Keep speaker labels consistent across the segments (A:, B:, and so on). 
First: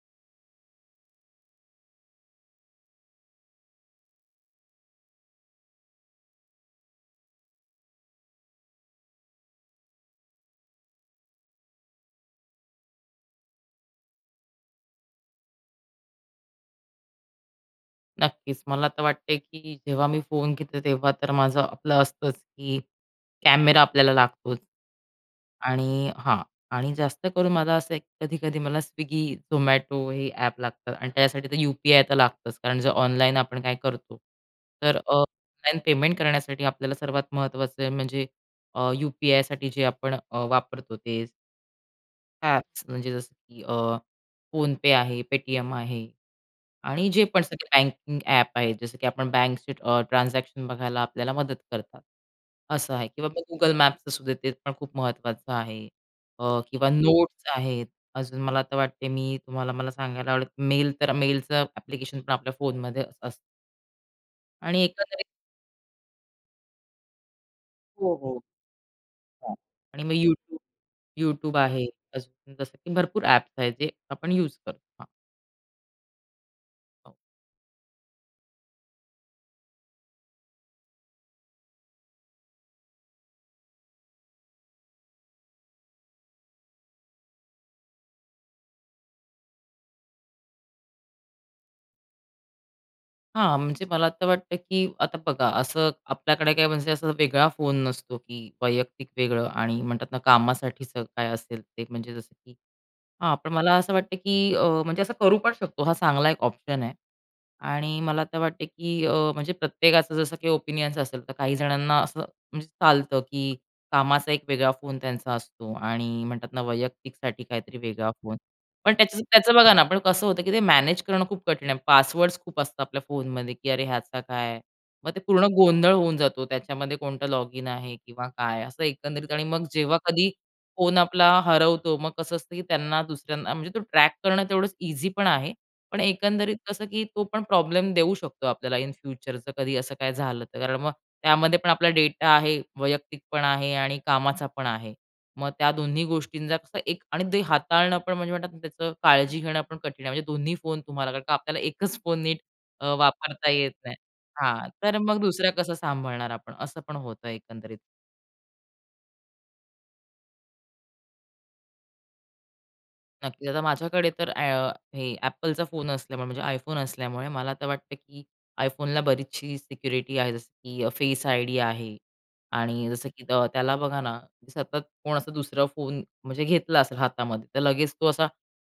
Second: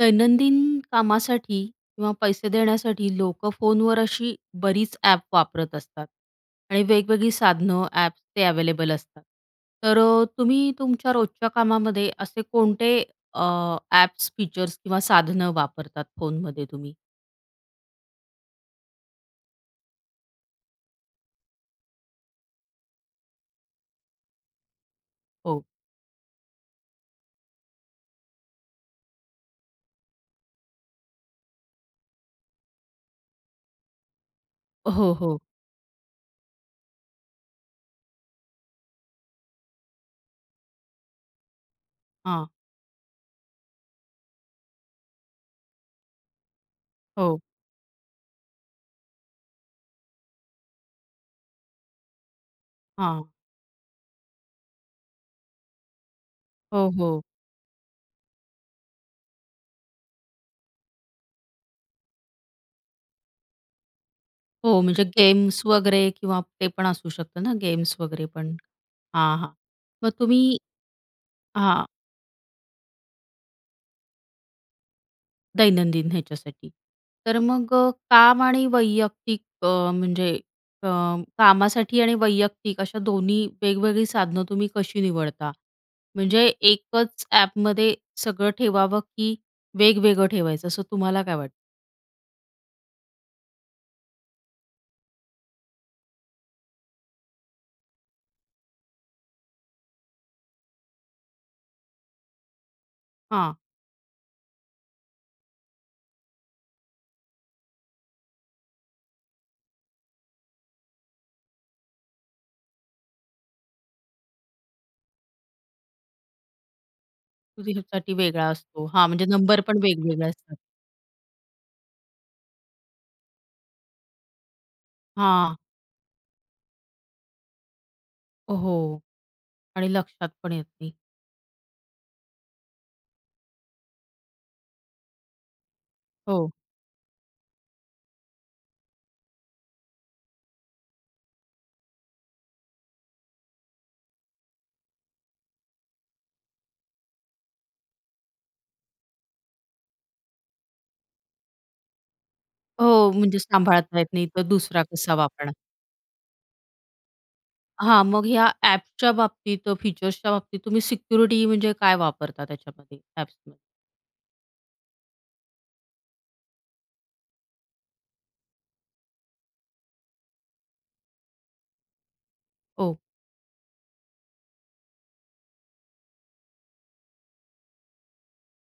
A: दैनंदिन कामासाठी किंवा पैसे देण्यासाठी लोकं फोनवर अशी बरीच ॲप वापरत असतात आणि वेगवेगळी साधनं, ॲप्स ते अव्हेलेबल असतात. तर अ, तुम्ही तुमच्या रोजच्या कामामध्ये असे कोणते अ, ॲप्स, फीचर्स किंवा साधनं वापरतात फोनमध्ये तुम्ही?
B: नक्कीच, मला तर वाटते की जेव्हा मी फोन घेतो, तेव्हा तर माझं, आपलं असतंच की कॅमेरा आपल्याला लागतोच.
A: हो.
B: आणि हां, आणि जास्त करून मला असं कधी-कधी मला Swiggy, Zomato हे ॲप लागतात. आणि त्याच्यासाठी तर यू.पी.आय. तर लागतंच. कारण जर ऑनलाईन आपण काय करतो, तर
A: हो.
B: अ,
A: हो.
B: ऑनलाईन पेमेंट करण्यासाठी आपल्याला सर्वात महत्त्वाचं म्हणजे अ, यू-पी-आय. साठी जे अ, आपण वापरतो ते
A: हां.
B: ॲप्स म्हणजे जसं की, अ, PhonePe आहे, Paytm आहे आणि जे
A: हो.
B: पण सगळे बँकिंग ॲप आहेत, जसं की आपण बँकची ट्रान्झॅक्शन बघायला आपल्याला मदत करतात, असं आहे, किंवा
A: हां.
B: मग Google Mapsचं सुद्धा ते पण खूप महत्त्वाचं आहे, अ,
A: हो.
B: किंवा
A: हो.
B: Notes आहेत. अजून मला तर वाटते, मी तुम्हाला मला सांगायला आवडेल मेल तर मेलचं ॲप्लिकेशन पण आपल्या फोनमध्ये असतं.
A: हो.
B: आणि
A: म्हणजे
B: एकंदरीत
A: गेम्स वगैरे किंवा ते पण असू शकतं ना गेम्स
B: हो,
A: वगैरे
B: हो.
A: पण. हां, हां,
B: हां आणि
A: मग
B: मग
A: तुम्ही
B: यूट्यूब यूट्यूब आहे.
A: हां.
B: जसं की भरपूर ॲप्स आहेत, जे आपण यूज करतो, हां.
A: दैनंदिन ह्याच्यासाठी.
B: हो,
A: तर मग काम आणि वैयक्तिक अ, म्हणजे अ, कामासाठी आणि वैयक्तिक अशा दोन्ही वेगवेगळी साधनं तुम्ही कशी निवडता? म्हणजे एकच एपमध्ये सगळं ठेवावं की वेगवेगळं ठेवायचं असं तुम्हाला काय वाटतं?
B: हां, म्हणजे मला तर वाटतं, की आता बघा, असं आपल्याकडे काय म्हणजे असा वेगळा फोन नसतो, की वैयक्तिक वेगळं आणि म्हणतात ना कामासाठीचं स काय असेल ते. म्हणजे जसं की हां, पण
A: हां.
B: मला असं वाटतं की अ, म्हणजे असं करू पण शकतो. हा चांगला एक ऑप्शन आहे आणि मला तर वाटते की अ, म्हणजे प्रत्येकाचं जसं काही ओपिनियन्स असेल तर काही जणांना असं म्हणजे चालतं की कामाचा एक वेगळा फोन त्यांचा असतो आणि म्हणतात ना वैयक्तिकसाठी काहीतरी
A: [unintelligible]
B: वेगळा
A: साठी
B: फोन.
A: वेगळा असतो.
B: पण
A: हां,
B: त्याचं
A: म्हणजे
B: त्याचं
A: नंबर
B: बघा
A: पण
B: ना पण कसं
A: वेगवेगळे
B: होतं की
A: असतात.
B: ते मॅनेज करणं खूप कठीण आहे, पासवर्ड्स खूप असतात आपल्या फोनमध्ये, की अरे ह्याचा काय? मग ते पूर्ण
A: हां.
B: गोंधळ होऊन जातो त्याच्यामध्ये कोणतं लॉगिन आहे किंवा काय? असं
A: हो
B: एकंदरीत आणि मग
A: आणि
B: जेव्हा कधी
A: लक्षात पण येत नाही.
B: फोन आपला हरवतो. मग कसं असतं की त्यांना दुसऱ्यांना म्हणजे तो ट्रॅक करणं तेवढंच इझी पण आहे. पण
A: हो.
B: एकंदरीत कसं की तो पण प्रॉब्लेम देऊ शकतो. आपल्याला इन फ्युचर जर कधी असं काही झालं तर कारण मग त्यामध्ये पण आपला डेटा आहे, वैयक्तिक पण आहे आणि कामाचा पण आहे. मग त्या दोन्ही गोष्टींचा कसं एक आणि ते हाताळणं पण म्हणजे म्हणतात ना त्याचं काळजी घेणं पण कठीण आहे. म्हणजे दोन्ही फोन तुम्हाला. कारण का आपल्याला एकच फोन नीट अ,
A: हो, म्हणजे
B: वापरता येत नाही.
A: सांभाळता येत नाही, तर
B: हां,
A: दुसरा
B: तर
A: कसा
B: मग दुसऱ्या
A: वापरणार?
B: कसं सांभाळणार आपण? असं पण होतं एकंदरीत.
A: हां, मग ह्या ॲप्सच्या बाबतीत फीचर्सच्या बाबतीत तुम्ही सिक्युरिटी म्हणजे काय वापरता त्याच्यामध्ये
B: नक्कीच,
A: ॲप्समध्ये?
B: आता माझ्याकडे तर अ, हे एपलचा फोन असल्यामुळे, म्हणजे iPhone असल्यामुळे, मला तर वाटतं की iPhoneला बरीचशी सिक्युरिटी आहे. जसं की फेस आयडी आहे आणि
A: ओ.
B: जसं की त्याला बघा ना, सतत कोण असा दुसरा फोन म्हणजे घेतला असेल हातामध्ये, तर लगेच तो असा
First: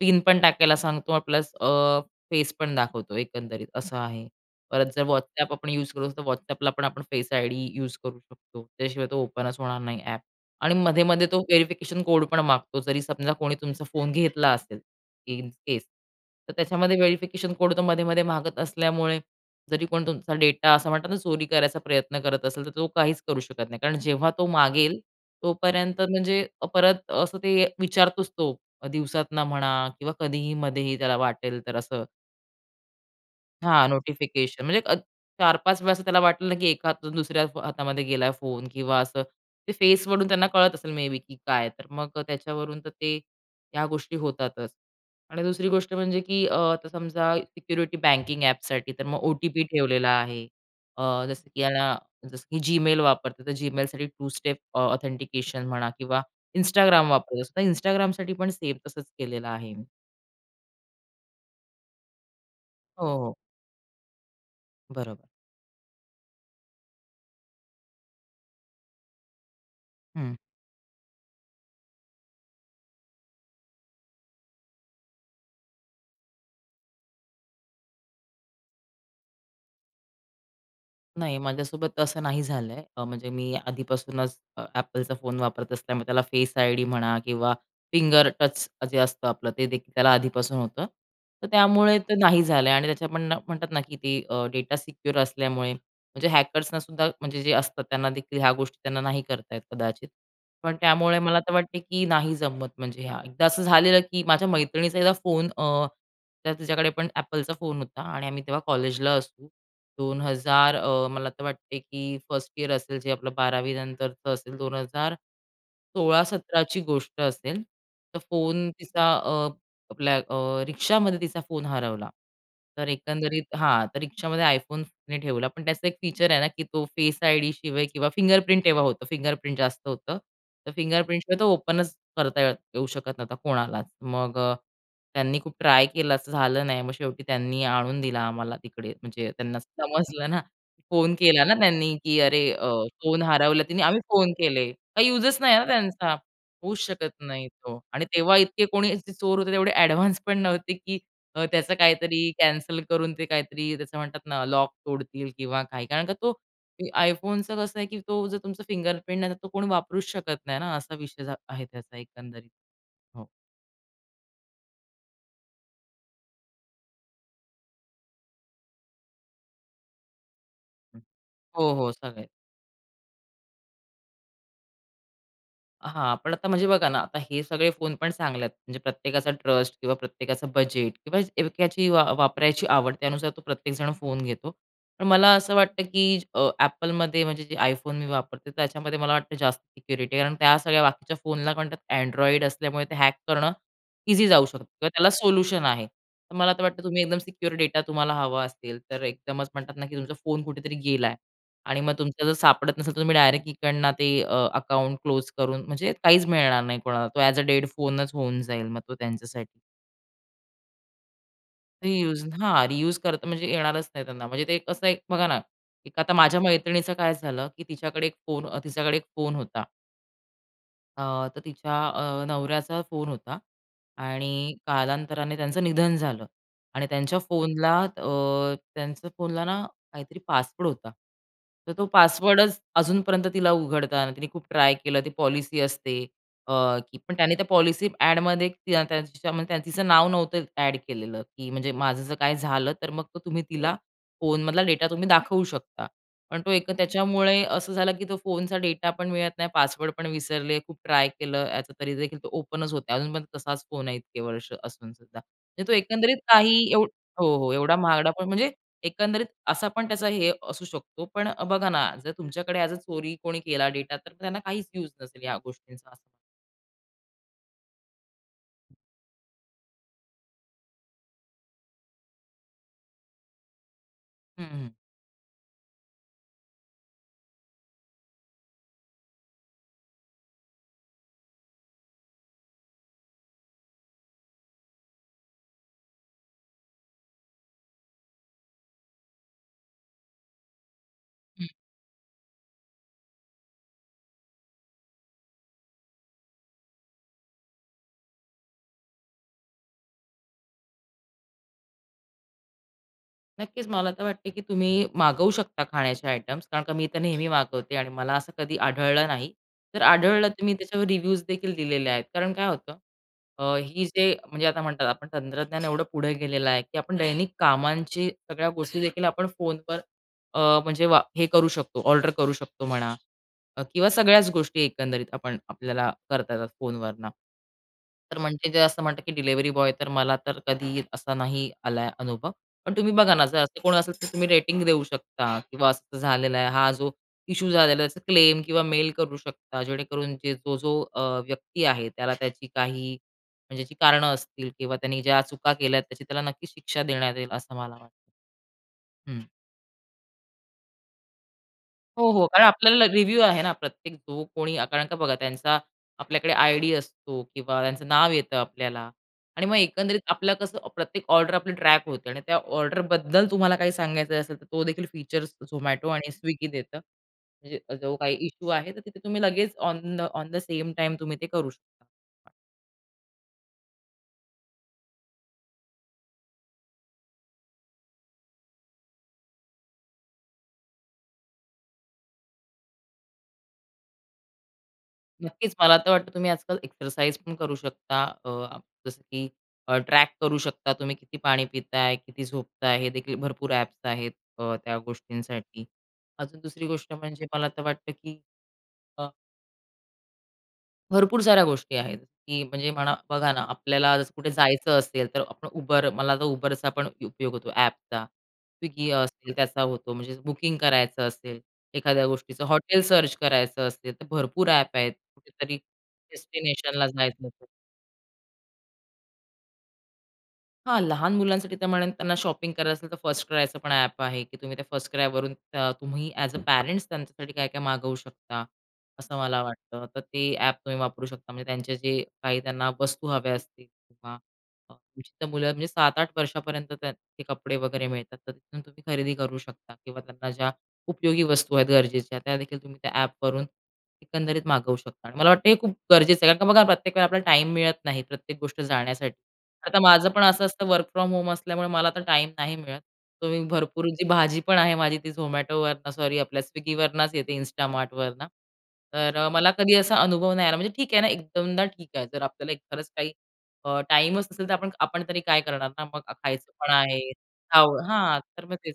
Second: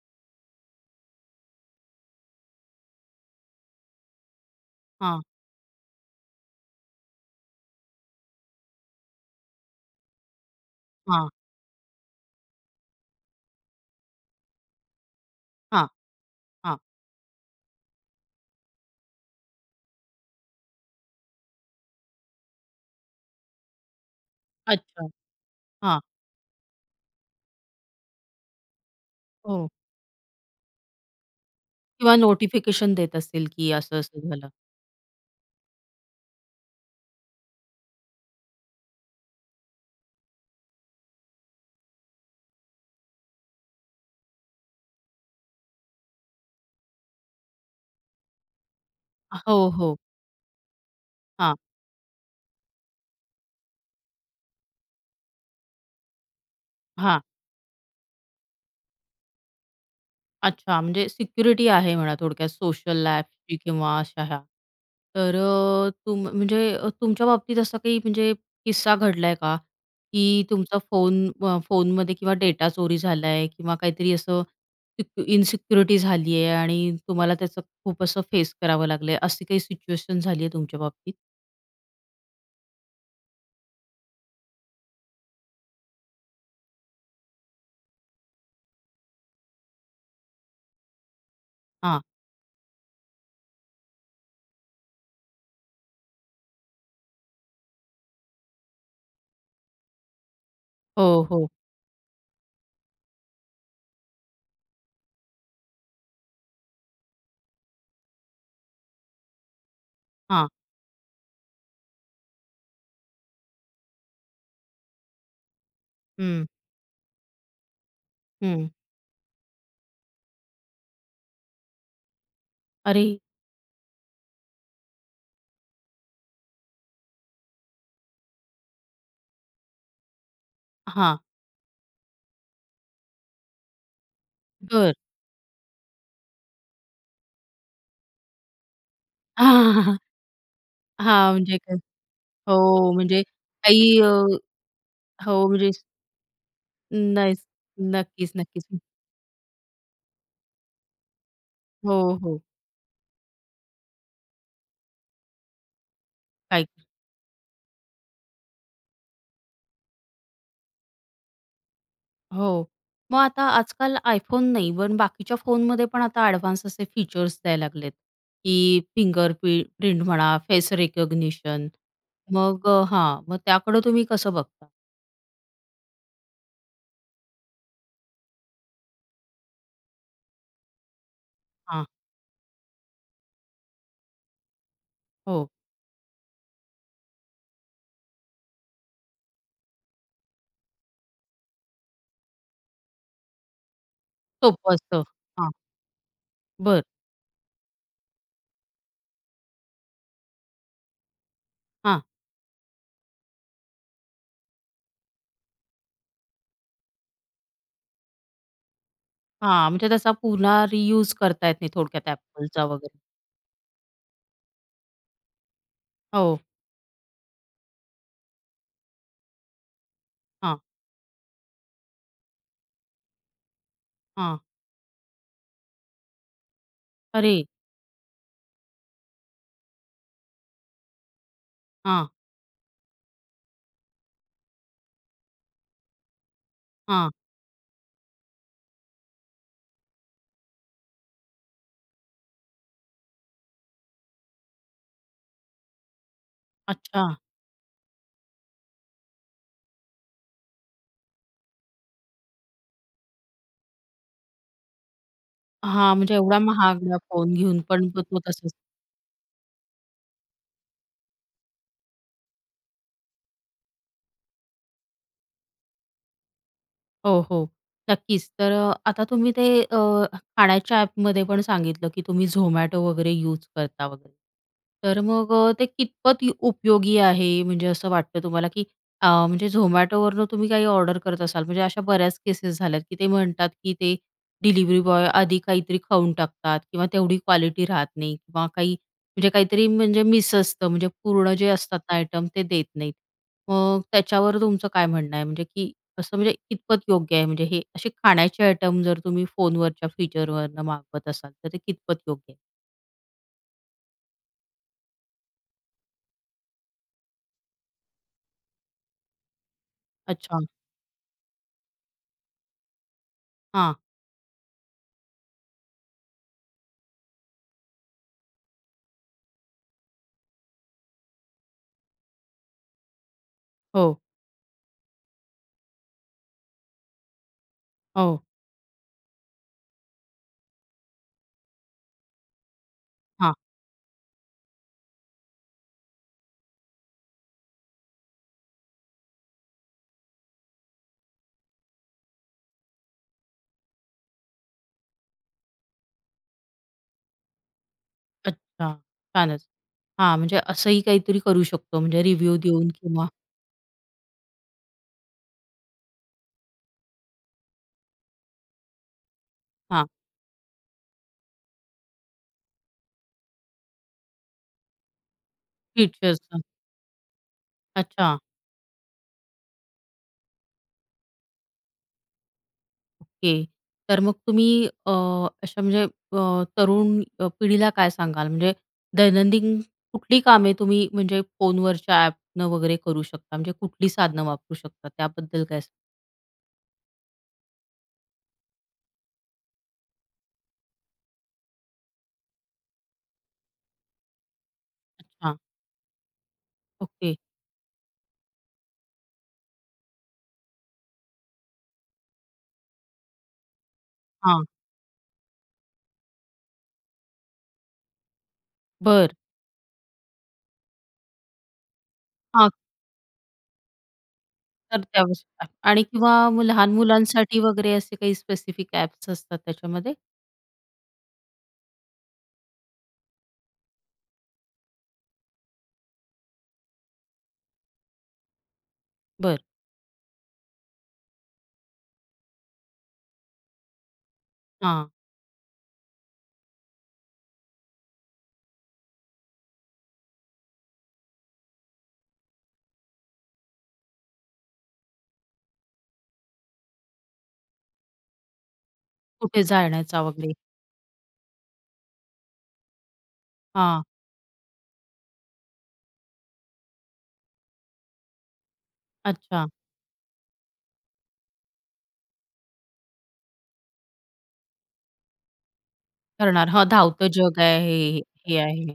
B: पिन पण टाकायला सांगतो प्लस अ, फेस पण दाखवतो, एकंदरीत असं आहे. परत जर
A: हां.
B: व्हॉट्सअप आपण यूज करू तर व्हॉट्सअपला पण आपण फेस आयडी युज करू शकतो. त्याशिवाय तो ओपनच होणार नाही ॲप आणि मधेमध्ये
A: हां.
B: तो व्हेरिफिकेशन कोड पण मागतो. जरी समजा कोणी तुमचा फोन घेतला असेल इन केस
A: हां,
B: तर
A: हां.
B: त्याच्यामध्ये व्हेरिफिकेशन कोड मधेमधे मागत असल्यामुळे जरी कोण तुमचा डेटा असा म्हणत ना, चोरी करायचा प्रयत्न करत असेल, तर तो काहीच करू शकत नाही. कारण जेव्हा तो मागेल.
A: अच्छा! हां.
B: तोपर्यंत म्हणजे परत असं ते विचारतोच तो दिवसातनं म्हणा
A: हो.
B: किंवा कधीही मध्येही त्याला वाटेल तर असं.
A: किंवा नोटिफिकेशन देत असतील की
B: हां,
A: असं-असं झालं.
B: नोटिफिकेशन म्हणजे अ 4-5 वेळा असं त्याला वाटलं ना की एका हातातून दुसऱ्या हातामध्ये गेला फोन किंवा असं, ते फेसवरून त्यांना कळत असेल मेबी की काय तर मग त्याच्यावरून तर ते त्या गोष्टी होतातच आणि दुसरी गोष्ट म्हणजे की अ, आता समजा सिक्युरिटी बँकिंग एपसाठी तर मग ओ. टी. पी.
A: हो, हो.
B: ठेवलेला आहे. अ, जसं
A: हां.
B: की याला जसं की जीमेल वापरते तर जीमेलसाठी टू स्टेप अ, ऑथेंटिकेशन म्हणा किंवा Instagram
A: हां.
B: वापरतो तर Instagramसाठी पण सेम तसंच केलेलं आहे.
A: अच्छा, म्हणजे सिक्युरिटी आहे म्हणा थोडक्यात
B: हो,
A: सोशल
B: हो.
A: ॲपची किंवा अशा ह्या.
B: बरोबर.
A: तर अ, तुम म्हणजे अ, तुमच्या बाबतीत असं काही म्हणजे किस्सा घडलाय का
B: हं.
A: की तुमचा फोन म फोनमध्ये किंवा डेटा चोरी झालाय आहे किंवा काहीतरी असं सिक इन्सिक्युरिटी झाली आहे आणि तुम्हाला त्याचं खूप असं फेस करावं लागलं आहे अशी काही सिच्युएशन झाली आहे तुमच्या बाबतीत?
B: नाही माझ्यासोबत तसं नाही झालं आहे. अ, म्हणजे मी आधीपासूनच अ, Appleचा फोन वापरत असल्यामुळे त्याला फेस आय-डी म्हणा किंवा फिंगर टच जे असतं आपलं ते देखील त्याला आधीपासून होतं. तर त्यामुळे
A: हां.
B: तर नाही झालं आणि त्याच्या पण ना म्हणतात ना की ते अ, डेटा सिक्युअर असल्यामुळे. म्हणजे हॅकर्सनासुद्धा म्हणजे जे असतात त्यांना देखील ह्या गोष्टी त्यांना नाही करतायेत कदाचित. पण त्यामुळे
A: हो,
B: मला
A: हो.
B: तर वाटते की नाही जमत म्हणजे हां. एकदा असं झालेलं की माझ्या मैत्रिणीचा एकदा फोन अ, त्यात तिज्या कडे पण Appleचा फोन होता आणि आम्ही तेव्हा कॉलेजला असू. दोन
A: हां.
B: हजार अ, मला तर वाटते की फर्स्ट इयर असेल जे आपलं बारावीनंतरचं असेल 2000 सोळा
A: हं.
B: सतरा ची गोष्ट असेल. तर
A: हं.
B: फोन तिचा अ, आपल्या अ, रिक्षामध्ये तिचा फोन हरवला. तर
A: अरे!
B: एकंदरीत हां, तर रिक्षामध्ये iPhone तिने ठेवला. पण त्याचा एक फीचर आहे ना की तो फेस आय-डी शिवाय किंवा फिंगरप्रिंट तेव्हा होतं फिंगरप्रिंट जास्त होतं. तर
A: हां.
B: फिंगरप्रिंटशिवाय तो ओपन करता येऊ शकत नव्हता कोणालाच. मग अ,
A: बरं.
B: त्यांनी खूप ट्राय केलं असं झालं नाही, मग शेवटी त्यांनी आणून दिला आम्हाला तिकडे. म्हणजे त्यांना समजलं ना. फोन
A: हां,
B: केला ना
A: म्हणजे काय.
B: त्यांनी की अरे! अ,
A: हो,
B: फोन
A: म्हणजे
B: हरवला तिने आम्ही
A: काही अ
B: फोन केले. काही युजच
A: हो,
B: नाही आहे ना
A: म्हणजे
B: त्यांचा. होऊच शकत
A: नाहीच,
B: नाही तो आणि
A: नक्कीच,
B: तेव्हा इतके
A: नक्कीच.
B: कोणी च चोर होते एवढे ॲडव्हान्स पण नव्हते की अ, त्याचं
A: हो,
B: काहीतरी
A: हो.
B: कॅन्सल करून ते काहीतरी त्याचं म्हणतात ना लॉक तोडतील किंवा काही, कारण का तो
A: काहीच.
B: ते iPhoneचं कसं आहे की तो जर तुमचं फिंगरप्रिंट नाही तर तो कोणी वापरूच शकत नाही ना, असा विषय झा आहे त्याचा एकंदरीत.
A: हो, मग
B: हो.
A: आता आजकाल iPhone नाही इव्हन बाकीच्या फोनमध्ये पण आता ॲडव्हान्स असे फीचर्स द्यायला लागलेत की फिंगर प्रि प्रिंट म्हणा, फेस रिकॉग्निशन
B: हो, हो, सगळे.
A: मग अ हां, मग त्याकडं तुम्ही कसं बघता?
B: हां, पण आता म्हणजे बघा ना, आता हे सगळे फोन पण चांगले आहेत. म्हणजे प्रत्येकाचा ट्रस्ट किंवा प्रत्येकाचं बजेट किंवा
A: हां.
B: एवक्यातली वा वापरायची आवड, त्यानुसार तो प्रत्येकजण फोन घेतो. पण मला
A: हो.
B: असं वाटतं की अ, Apple मध्ये म्हणजे जे iPhone मी वापरते तर त्याच्यामध्ये मला वाटतं जास्त सिक्युरिटी आहे. कारण त्या सगळ्या बाकीच्या फोनला काय म्हणतात Android असल्यामुळे ते हॅक करणं इझी जाऊ शकतं
A: सोपं
B: किंवा
A: असतं,
B: त्याला
A: हां.
B: सोल्युशन आहे. तर मला तर वाटतं
A: बरं.
B: तुम्ही एकदम सिक्युअर डेटा तुम्हाला हवा असेल तर एकदमच म्हणतात ना, की तुमचा फोन कुठेतरी गेला आहे आणि मग
A: हां.
B: तुमचं जर सापडत नसेल तर तुम्ही डायरेक्ट इकडनं ते अ, अकाउंट क्लोज करून म्हणजे काहीच मिळणार नाही कोणाला तो ॲज अ डेड फोनचं होऊन जाईल मग तो त्यांच्यासाठी.
A: हां, म्हणजे तसा पुन्हा रियूज करता येत नाही थोडक्यात
B: रियुज
A: Appleचा
B: हां, रियुज
A: वगैरे.
B: करता म्हणजे येणारच नाही त्यांना. म्हणजे ते एक असं एक बघा ना, एक आता
A: हो.
B: माझ्या मैत्रिणीचं काय झालं की तिच्याकडे एक फोन अ, तिच्याकडे एक फोन होता.
A: हां.
B: अ, तर तिच्या अ, नवऱ्याचा फोन होता.
A: हां.
B: आणि कालांतराने त्यांचं निधन झालं. आणि त्यांच्या
A: अरे!
B: फोनला अ, त्यांचं फोनला ना काहीतरी पासवर्ड होता. तर तो
A: हां.
B: पासवर्डच अजूनपर्यंत तिला उघडता आला नाही, तिने खूप ट्राय केलं ती पॉलिसी असते अ, की
A: हां.
B: पण त्याने त्या पॉलिसी ॲडमध्ये [unintelligible] त्याच्यामध्ये तिचं नाव नव्हतं ॲड केलेलं, की म्हणजे माझं जर काही झालं तर मग तो तुम्ही तिला फोनमधला डेटा तुम्ही दाखवू शकता. पण तो एक
A: अच्छा!
B: त्याच्यामुळे असं झालं की तो फोनचा डेटा पण मिळत नाही, पासवर्ड पण विसरले, खूप ट्राय केलं याचं तरीदेखील तो ओपनच होत नाही. अजून पण तसाच फोन आहे इतके वर्ष असूनसुद्धा. तो
A: हां, म्हणजे
B: एकंदरीत
A: एवढा
B: काही एव
A: महागडा फोन
B: हो, हो,
A: घेऊन
B: एवढा
A: पण तो
B: महागडा
A: तो
B: फोन
A: तसाचं.
B: म्हणजे एकंदरीत असा पण त्याचा हे असू शकतो पण बघा ना, जर तुमच्याकडे ॲज अ चोरी कोणी केला डेटा तर त्यांना काहीच यूज नसेल या गोष्टींचा असं.
A: हो, हो. नक्कीच. तर अ, आता तुम्ही ते अ, खाण्याच्या ॲपमध्ये पण सांगितलं की तुम्ही Zomato वगैरे युज करता वगैरे.
B: हं, हं.
A: तर मग अ, ते कितपत य उपयोगी आहे म्हणजे असं वाटतं तुम्हाला? की अ, म्हणजे Zomato वरनं तुम्ही काही ऑर्डर करत असाल, म्हणजे अशा बऱ्याच केसेस झाल्यात की ते म्हणतात की ते डिलिवरी बॉय आधी काहीतरी खाऊन टाकतात किंवा तेवढी क्वालिटी राहत नाही किंवा काही, म्हणजे काहीतरी म्हणजे मिस असतं म्हणजे पूर्ण
B: हं.
A: जे असतात ना आयटम, ते देत नाहीत. मग त्याच्यावर तुमचं काय म्हणणं आहे? म्हणजे की असं म्हणजे कितपत योग्य आहे? म्हणजे हे असे खाण्याचे आयटम जर तुम्ही फोनवरच्या फीचरवरनं मागवत असाल तर ते कितपत योग्य आहे?
B: नक्कीच. मला तर वाटते की तुम्ही मागवू शकता खाण्याचे आयटम्स कारण का मी तर नेहमी मागवते आणि मला असं कधी आढळलं नाही. जर आढळलं तर
A: अच्छा.
B: मी त्याच्यावर रिव्ह्यूज देखील दिलेले आहेत. कारण काय होतं अ,
A: हां.
B: ही जे म्हणजे आता म्हणतात आपण तंत्रज्ञान एवढं पुढे गेलेलं आहे की आपण दैनिक कामांची सगळ्या गोष्टी देखील आपण फोनवर अ, म्हणजे वा हे करू शकतो ऑर्डर करू शकतो म्हणा किंवा
A: हो.
B: सगळ्याच गोष्टी एकंदरीत आपण आपल्याला करता येतात फोनवरनं. तर
A: हो.
B: म्हणजे जे असं म्हणतात की डिलिव्हरी बॉय तर, मला तर कधी असा नाही आलाय अनुभव. पण तुम्ही बघा ना,
A: हां.
B: जर असं कोण असेल तर तुम्ही रेटिंग देऊ शकता किंवा असं झालेलं आहे हा जो इश्शू झालेला आहे त्याचा क्लेम किंवा मेल करू शकता जेणेकरून जे तो जो अ, व्यक्ती आहे त्याला त्याची काही म्हणजे जी कारणं असतील किंवा त्याने ज्या चुका केल्यात त्याची त्याला नक्कीच शिक्षा देण्यात येईल असं मला वाटतं.
A: अच्छा,
B: हम्म.
A: छानच. हां, म्हणजे असंही काहीतरी करू शकतो म्हणजे
B: हो, हो,
A: रिव्ह्यू
B: कारण
A: देऊन
B: आपल्याला
A: किंवा
B: रिव्ह्यू आहे ना, प्रत्येक जो कोणी कारण का बघा त्यांचा आपल्याकडे आय-डी असतो किंवा त्यांचं नाव येतं आपल्याला आणि मग
A: हां.
B: एकंदरीत आपलं कसं प्रत्येक ऑर्डर आपली ट्रॅक होते आणि त्या ऑर्डरबद्दल तुम्हाला काही सांगायचं असेल तर तो देखील फीचर्स Zomato आणि
A: फीचर्सच, हं.
B: Swiggy देतं. म्हणजे जो काही
A: अच्छा.
B: इश्शू आहे तर तिथे तुम्ही लगेच on the on the same time तुम्ही ते करू शकता.
A: ओके, तर मग तुम्ही अ, अशा म्हणजे अ, तरुण अ, पिढीला काय सांगाल? म्हणजे दैनंदिन कुठली कामे तुम्ही म्हणजे फोनवरच्या ॲपनं वगैरे करू शकता? म्हणजे कुठली साधनं वापरू शकता त्याबद्दल
B: नक्कीच,
A: काय
B: मला तर वाटतं तुम्ही आजकाल एक्सरसाइज पण करू शकता. अ, जसं, की अ, ट्रॅक करू शकता, तुम्ही किती पाणी पिताय, किती झोपताय, हे देखील भरपूर ॲप्स आहेत अ, त्या
A: अच्छा.
B: गोष्टींसाठी. अजून दुसरी गोष्ट
A: ओके.
B: म्हणजे मला तर वाटतं, की अ भरपूर साऱ्या गोष्टी आहेत, की म्हणजे म्हणा बघा ना, आपल्याला जसं कुठे
A: हां.
B: जायचं असेल, तर आपण Uber मला आता Uberचा पण उपयोग होतो, ॲपचा. स्विग्गी
A: बरं.
B: असेल त्याचा होतो. म्हणजे बुकिंग करायचं असेल, एखाद्या गोष्टीचं,
A: हां.
B: हॉटेल सर्च करायचं असेल, तर भरपूर ॲप
A: तर
B: आहेत.
A: त्यावेळेस का
B: कुठेतरी
A: आणि किंवा लहान
B: डेस्टिनेशनला जायचं आहे
A: मुलांसाठी
B: तर.
A: वगैरे असे काही स्पेसिफिक ॲप्स असतात त्याच्यामध्ये?
B: हां, लहान मुलांसाठी तर म्हणेन, त्यांना शॉपिंग करायचं असेल तर फर्स्ट क्रायचं पण ॲप आहे, की तुम्ही त्या फर्स्ट क्रायवरून अ, तुम्ही एज अ, पॅरेंट्स त्यांच्यासाठी काय-काय मागवू शकता, असं
A: बरं.
B: मला वाटतं. तर ते ॲप तुम्ही वापरू शकता. म्हणजे त्यांचे जे काही त्यांना वस्तू हव्या असतील किंवा अ,
A: हां.
B: तुमची मुलं म्हणजे 7-8 वर्षापर्यंत त्याचे कपडे वगैरे मिळतात. तर तिथून तुम्ही खरेदी करू शकता किंवा त्यांना ज्या उपयोगी वस्तू आहेत गरजेच्या, त्यादेखील तुम्ही त्या ॲपवरून एकंदरीत मागवू शकता आणि मला वाटतं हे खूप गरजेचं आहे. कारण का बघा, प्रत्येक वेळेला आपल्याला टाईम मिळत नाही, प्रत्येक गोष्ट जाण्यासाठी.
A: कुठे
B: आता
A: जाण्याचा
B: माझं पण
A: वगैरे?
B: असं असतं, वर्क फ्रॉम होम असल्यामुळे मला आता टाईम नाही मिळत. तुम्ही भरपूर
A: हां.
B: जी भाजी पण आहे, माझी ती झोमॅटोवरनं सॉरी आपल्या स्विग्गीवरनच येते इन्स्टा मार्टवरनं. तर
A: अच्छा.
B: मला कधी असा अनुभव नाही आला, म्हणजे ठीक आहे ना एकदोनदा ठीक आहे. तर आपल्याला एक खरंच काही अ, टाइमच नसेल तर, आपण आपण तरी काय करणार ना? मग
A: करणार,
B: खायचं
A: हा
B: पण
A: धावतं
B: आहे.
A: जग आहे
B: आव
A: हे.
B: हां.
A: हे हे
B: तर मग तेच.
A: आहे.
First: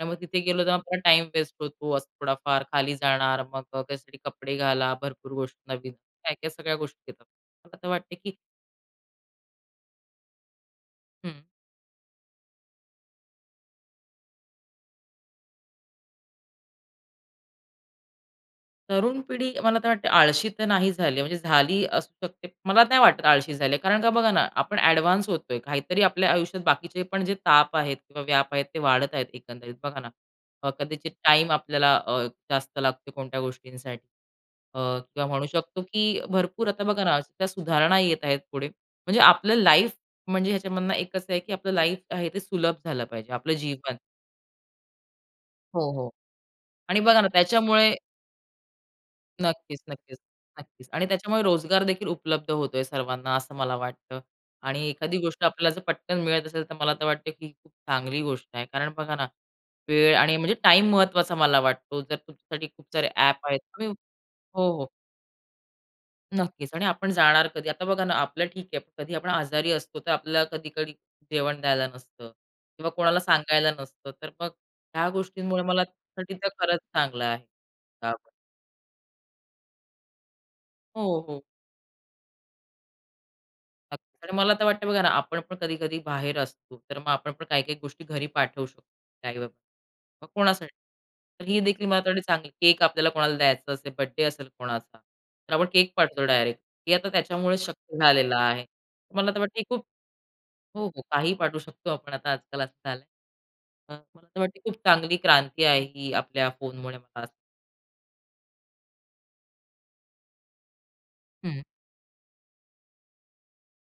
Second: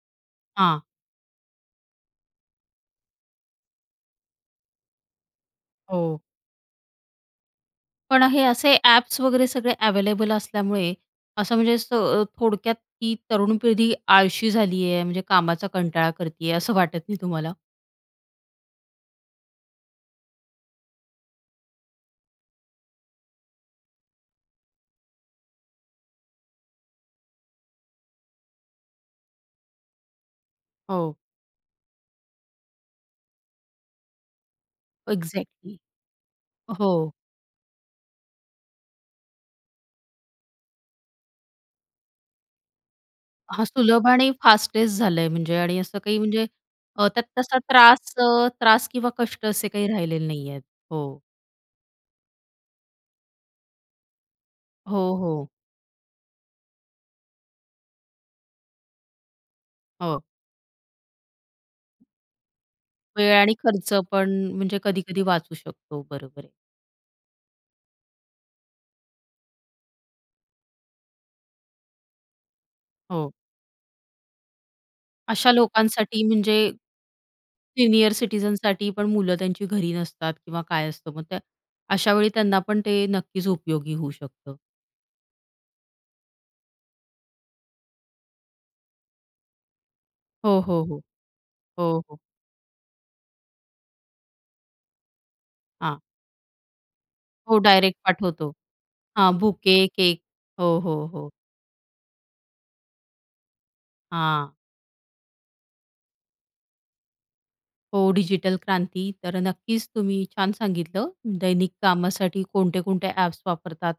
B: तर मग तिथे गेलो
A: हां.
B: तर टाईम वेस्ट होतो, असं थोडाफार खाली जाणार मग त्यासाठी कपडे घाला भरपूर गोष्टी नवीन
A: हो.
B: काय-काय सगळ्या गोष्टी येतात. मला तर वाटतं
A: पण
B: की
A: हे असे ॲप्स वगैरे सगळे अवेलेबल असल्यामुळे,
B: हं.
A: असं म्हणजे स थोडक्यात ती तरुण पिढी आळशी झाली आहे. म्हणजे कामाचा कंटाळा करती आहे. असं वाटत नाही तुम्हाला?
B: तरुण पिढी मला तर वाटते आळशी तर नाही झाली आहे म्हणजे झाली असू शकते. मला नाही वाटत आळशी झाली आहे कारण का बघा ना आपण ॲडव्हान्स होतोय काहीतरी आपल्या आयुष्यात बाकीचे पण जे ताप आहेत किंवा व्याप आहेत ते वाढत आहेत एकंदरीत बघा ना. अ, कदाचित
A: हो.
B: टाईम आपल्याला अ, जास्त लागते कोणत्या गोष्टींसाठी. अ, किंवा म्हणू
A: इक्झॅक्टली.
B: शकतो की भरपूर आता बघा
A: हो.
B: ना त्या सुधारणा येत आहेत पुढे. म्हणजे आपलं लाईफ म्हणजे ह्याच्यामधनं एकच असं आहे की आपलं लाईफ आहे ते सुलभ झालं पाहिजे, आपलं
A: हां
B: जीवन.
A: सुलभ आणि फास्टेस्ट झालंय म्हणजे आणि
B: हो,
A: असं
B: हो.
A: काही म्हणजे
B: आणि
A: अ,
B: बघा
A: त्यात
B: ना
A: तसा
B: त्याच्यामुळे
A: त्रास अ त्रास किंवा कष्ट असे
B: नक्कीच,
A: काही
B: नक्कीच.
A: राहिलेले नाहीयेत.
B: नक्कीच. आणि
A: हो.
B: त्याच्यामुळे रोजगार देखील उपलब्ध होतोय सर्वांना असं मला वाटतं. आणि
A: हो,
B: एखादी गोष्ट
A: हो.
B: आपल्याला जर पटकन मिळत असेल तर मला तर वाटतं की ही खूप चांगली गोष्ट आहे कारण बघा ना वेळ
A: हो.
B: आणि म्हणजे टाईम महत्त्वाचा मला वाटतो जर तुमच्यासाठी खूप सारे
A: वेळ
B: ॲप
A: आणि
B: आहेत
A: खर्च
B: [unintelligible]
A: पण,
B: हो,
A: म्हणजे
B: हो.
A: कधी-कधी वाचू शकतो. बरोबर आहे.
B: नक्कीच. आणि आपण जाणार कधी आता बघा ना आपलं ठीक आहे, कधी आपण आजारी असतो तर आपल्याला कधी-कधी जेवण द्यायला नसतं. किंवा कोणाला
A: हो.
B: सांगायला नसतं, तर मग ह्या
A: अशा
B: गोष्टींमुळे मला तर
A: लोकांसाठी
B: तिथ
A: म्हणजे
B: खरंच चांगलं आहे
A: सीनियर
B: लाभ
A: सिटिझनसाठी पण मुलं त्यांची घरी नसतात किंवा काय असतं
B: हो,
A: मग त्या
B: हो.
A: अशावेळी त्यांना पण ते नक्कीच उपयोगी
B: नक्क
A: होऊ
B: आणि मला
A: शकतं.
B: तर वाटतंय बघा ना आपण पण कधी-कधी बाहेर असतो. तर मग आपण पण काही-काही गोष्टी घरी पाठवू शकतो. [unintelligible] मग
A: हो,
B: कोणासाठी?
A: हो, हो.
B: तर ही देखील
A: हो,
B: मला त
A: हो.
B: वाटते चांगली केक आपल्याला कोणाला द्यायचं असेल, बर्थडे असेल कोणाचा. तर आपण केक
A: हां.
B: पाठवतो डायरेक्ट. हे आता त्याच्यामुळे
A: हो
B: शक्य
A: डायरेक्ट
B: झालेलं
A: पाठवतो.
B: आहे. तर मला
A: हां
B: आता वाटतं ही
A: बुके,
B: खूप
A: केक. हो,
B: हो, हो.
A: हो, हो.
B: काही पाठवू शकतो आपण आता आजकाल असं झालंय. तर मला तर
A: हां.
B: वाटते खूप चांगली क्रांती आहे ही आपल्या फोन मुळे मला असं
A: हो डिजिटल क्रांती. तर अ, नक्कीच तुम्ही छान सांगितलं.
B: हं.
A: दैनिक कामासाठी कोणते-कोणते ॲप्स वापरतात.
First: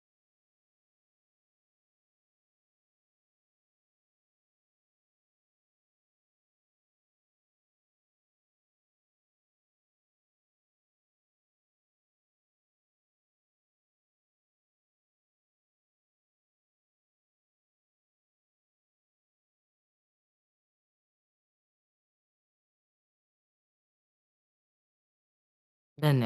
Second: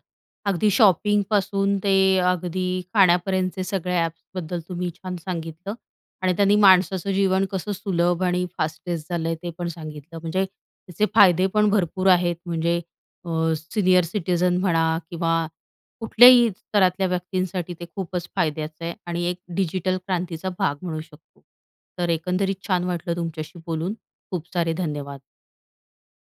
A: अगदी शॉपिंग पासून ते अगदी खाण्यापर्यंतचे सगळे ॲप्सबद्दल तुम्ही छान सांगितलं. आणि त्यांनी माणसाचं जीवन कसं सुलभ आणि फास्टेस्ट झालं ते पण सांगितलं म्हणजे, त्याचे फायदे पण भरपूर आहेत म्हणजे. अ, सीनियर सिटिझन म्हणा किंवा, कुठल्याही स्तरातल्या व्यक्तींसाठी ते खूपच फायद्याचं आहे आणि एक डिजिटल क्रांतीचा भाग म्हणू शकतो. तर एकंदरीत छान वाटलं तुमच्याशी बोलून. खूप सारे धन्यवाद.
B: धन्य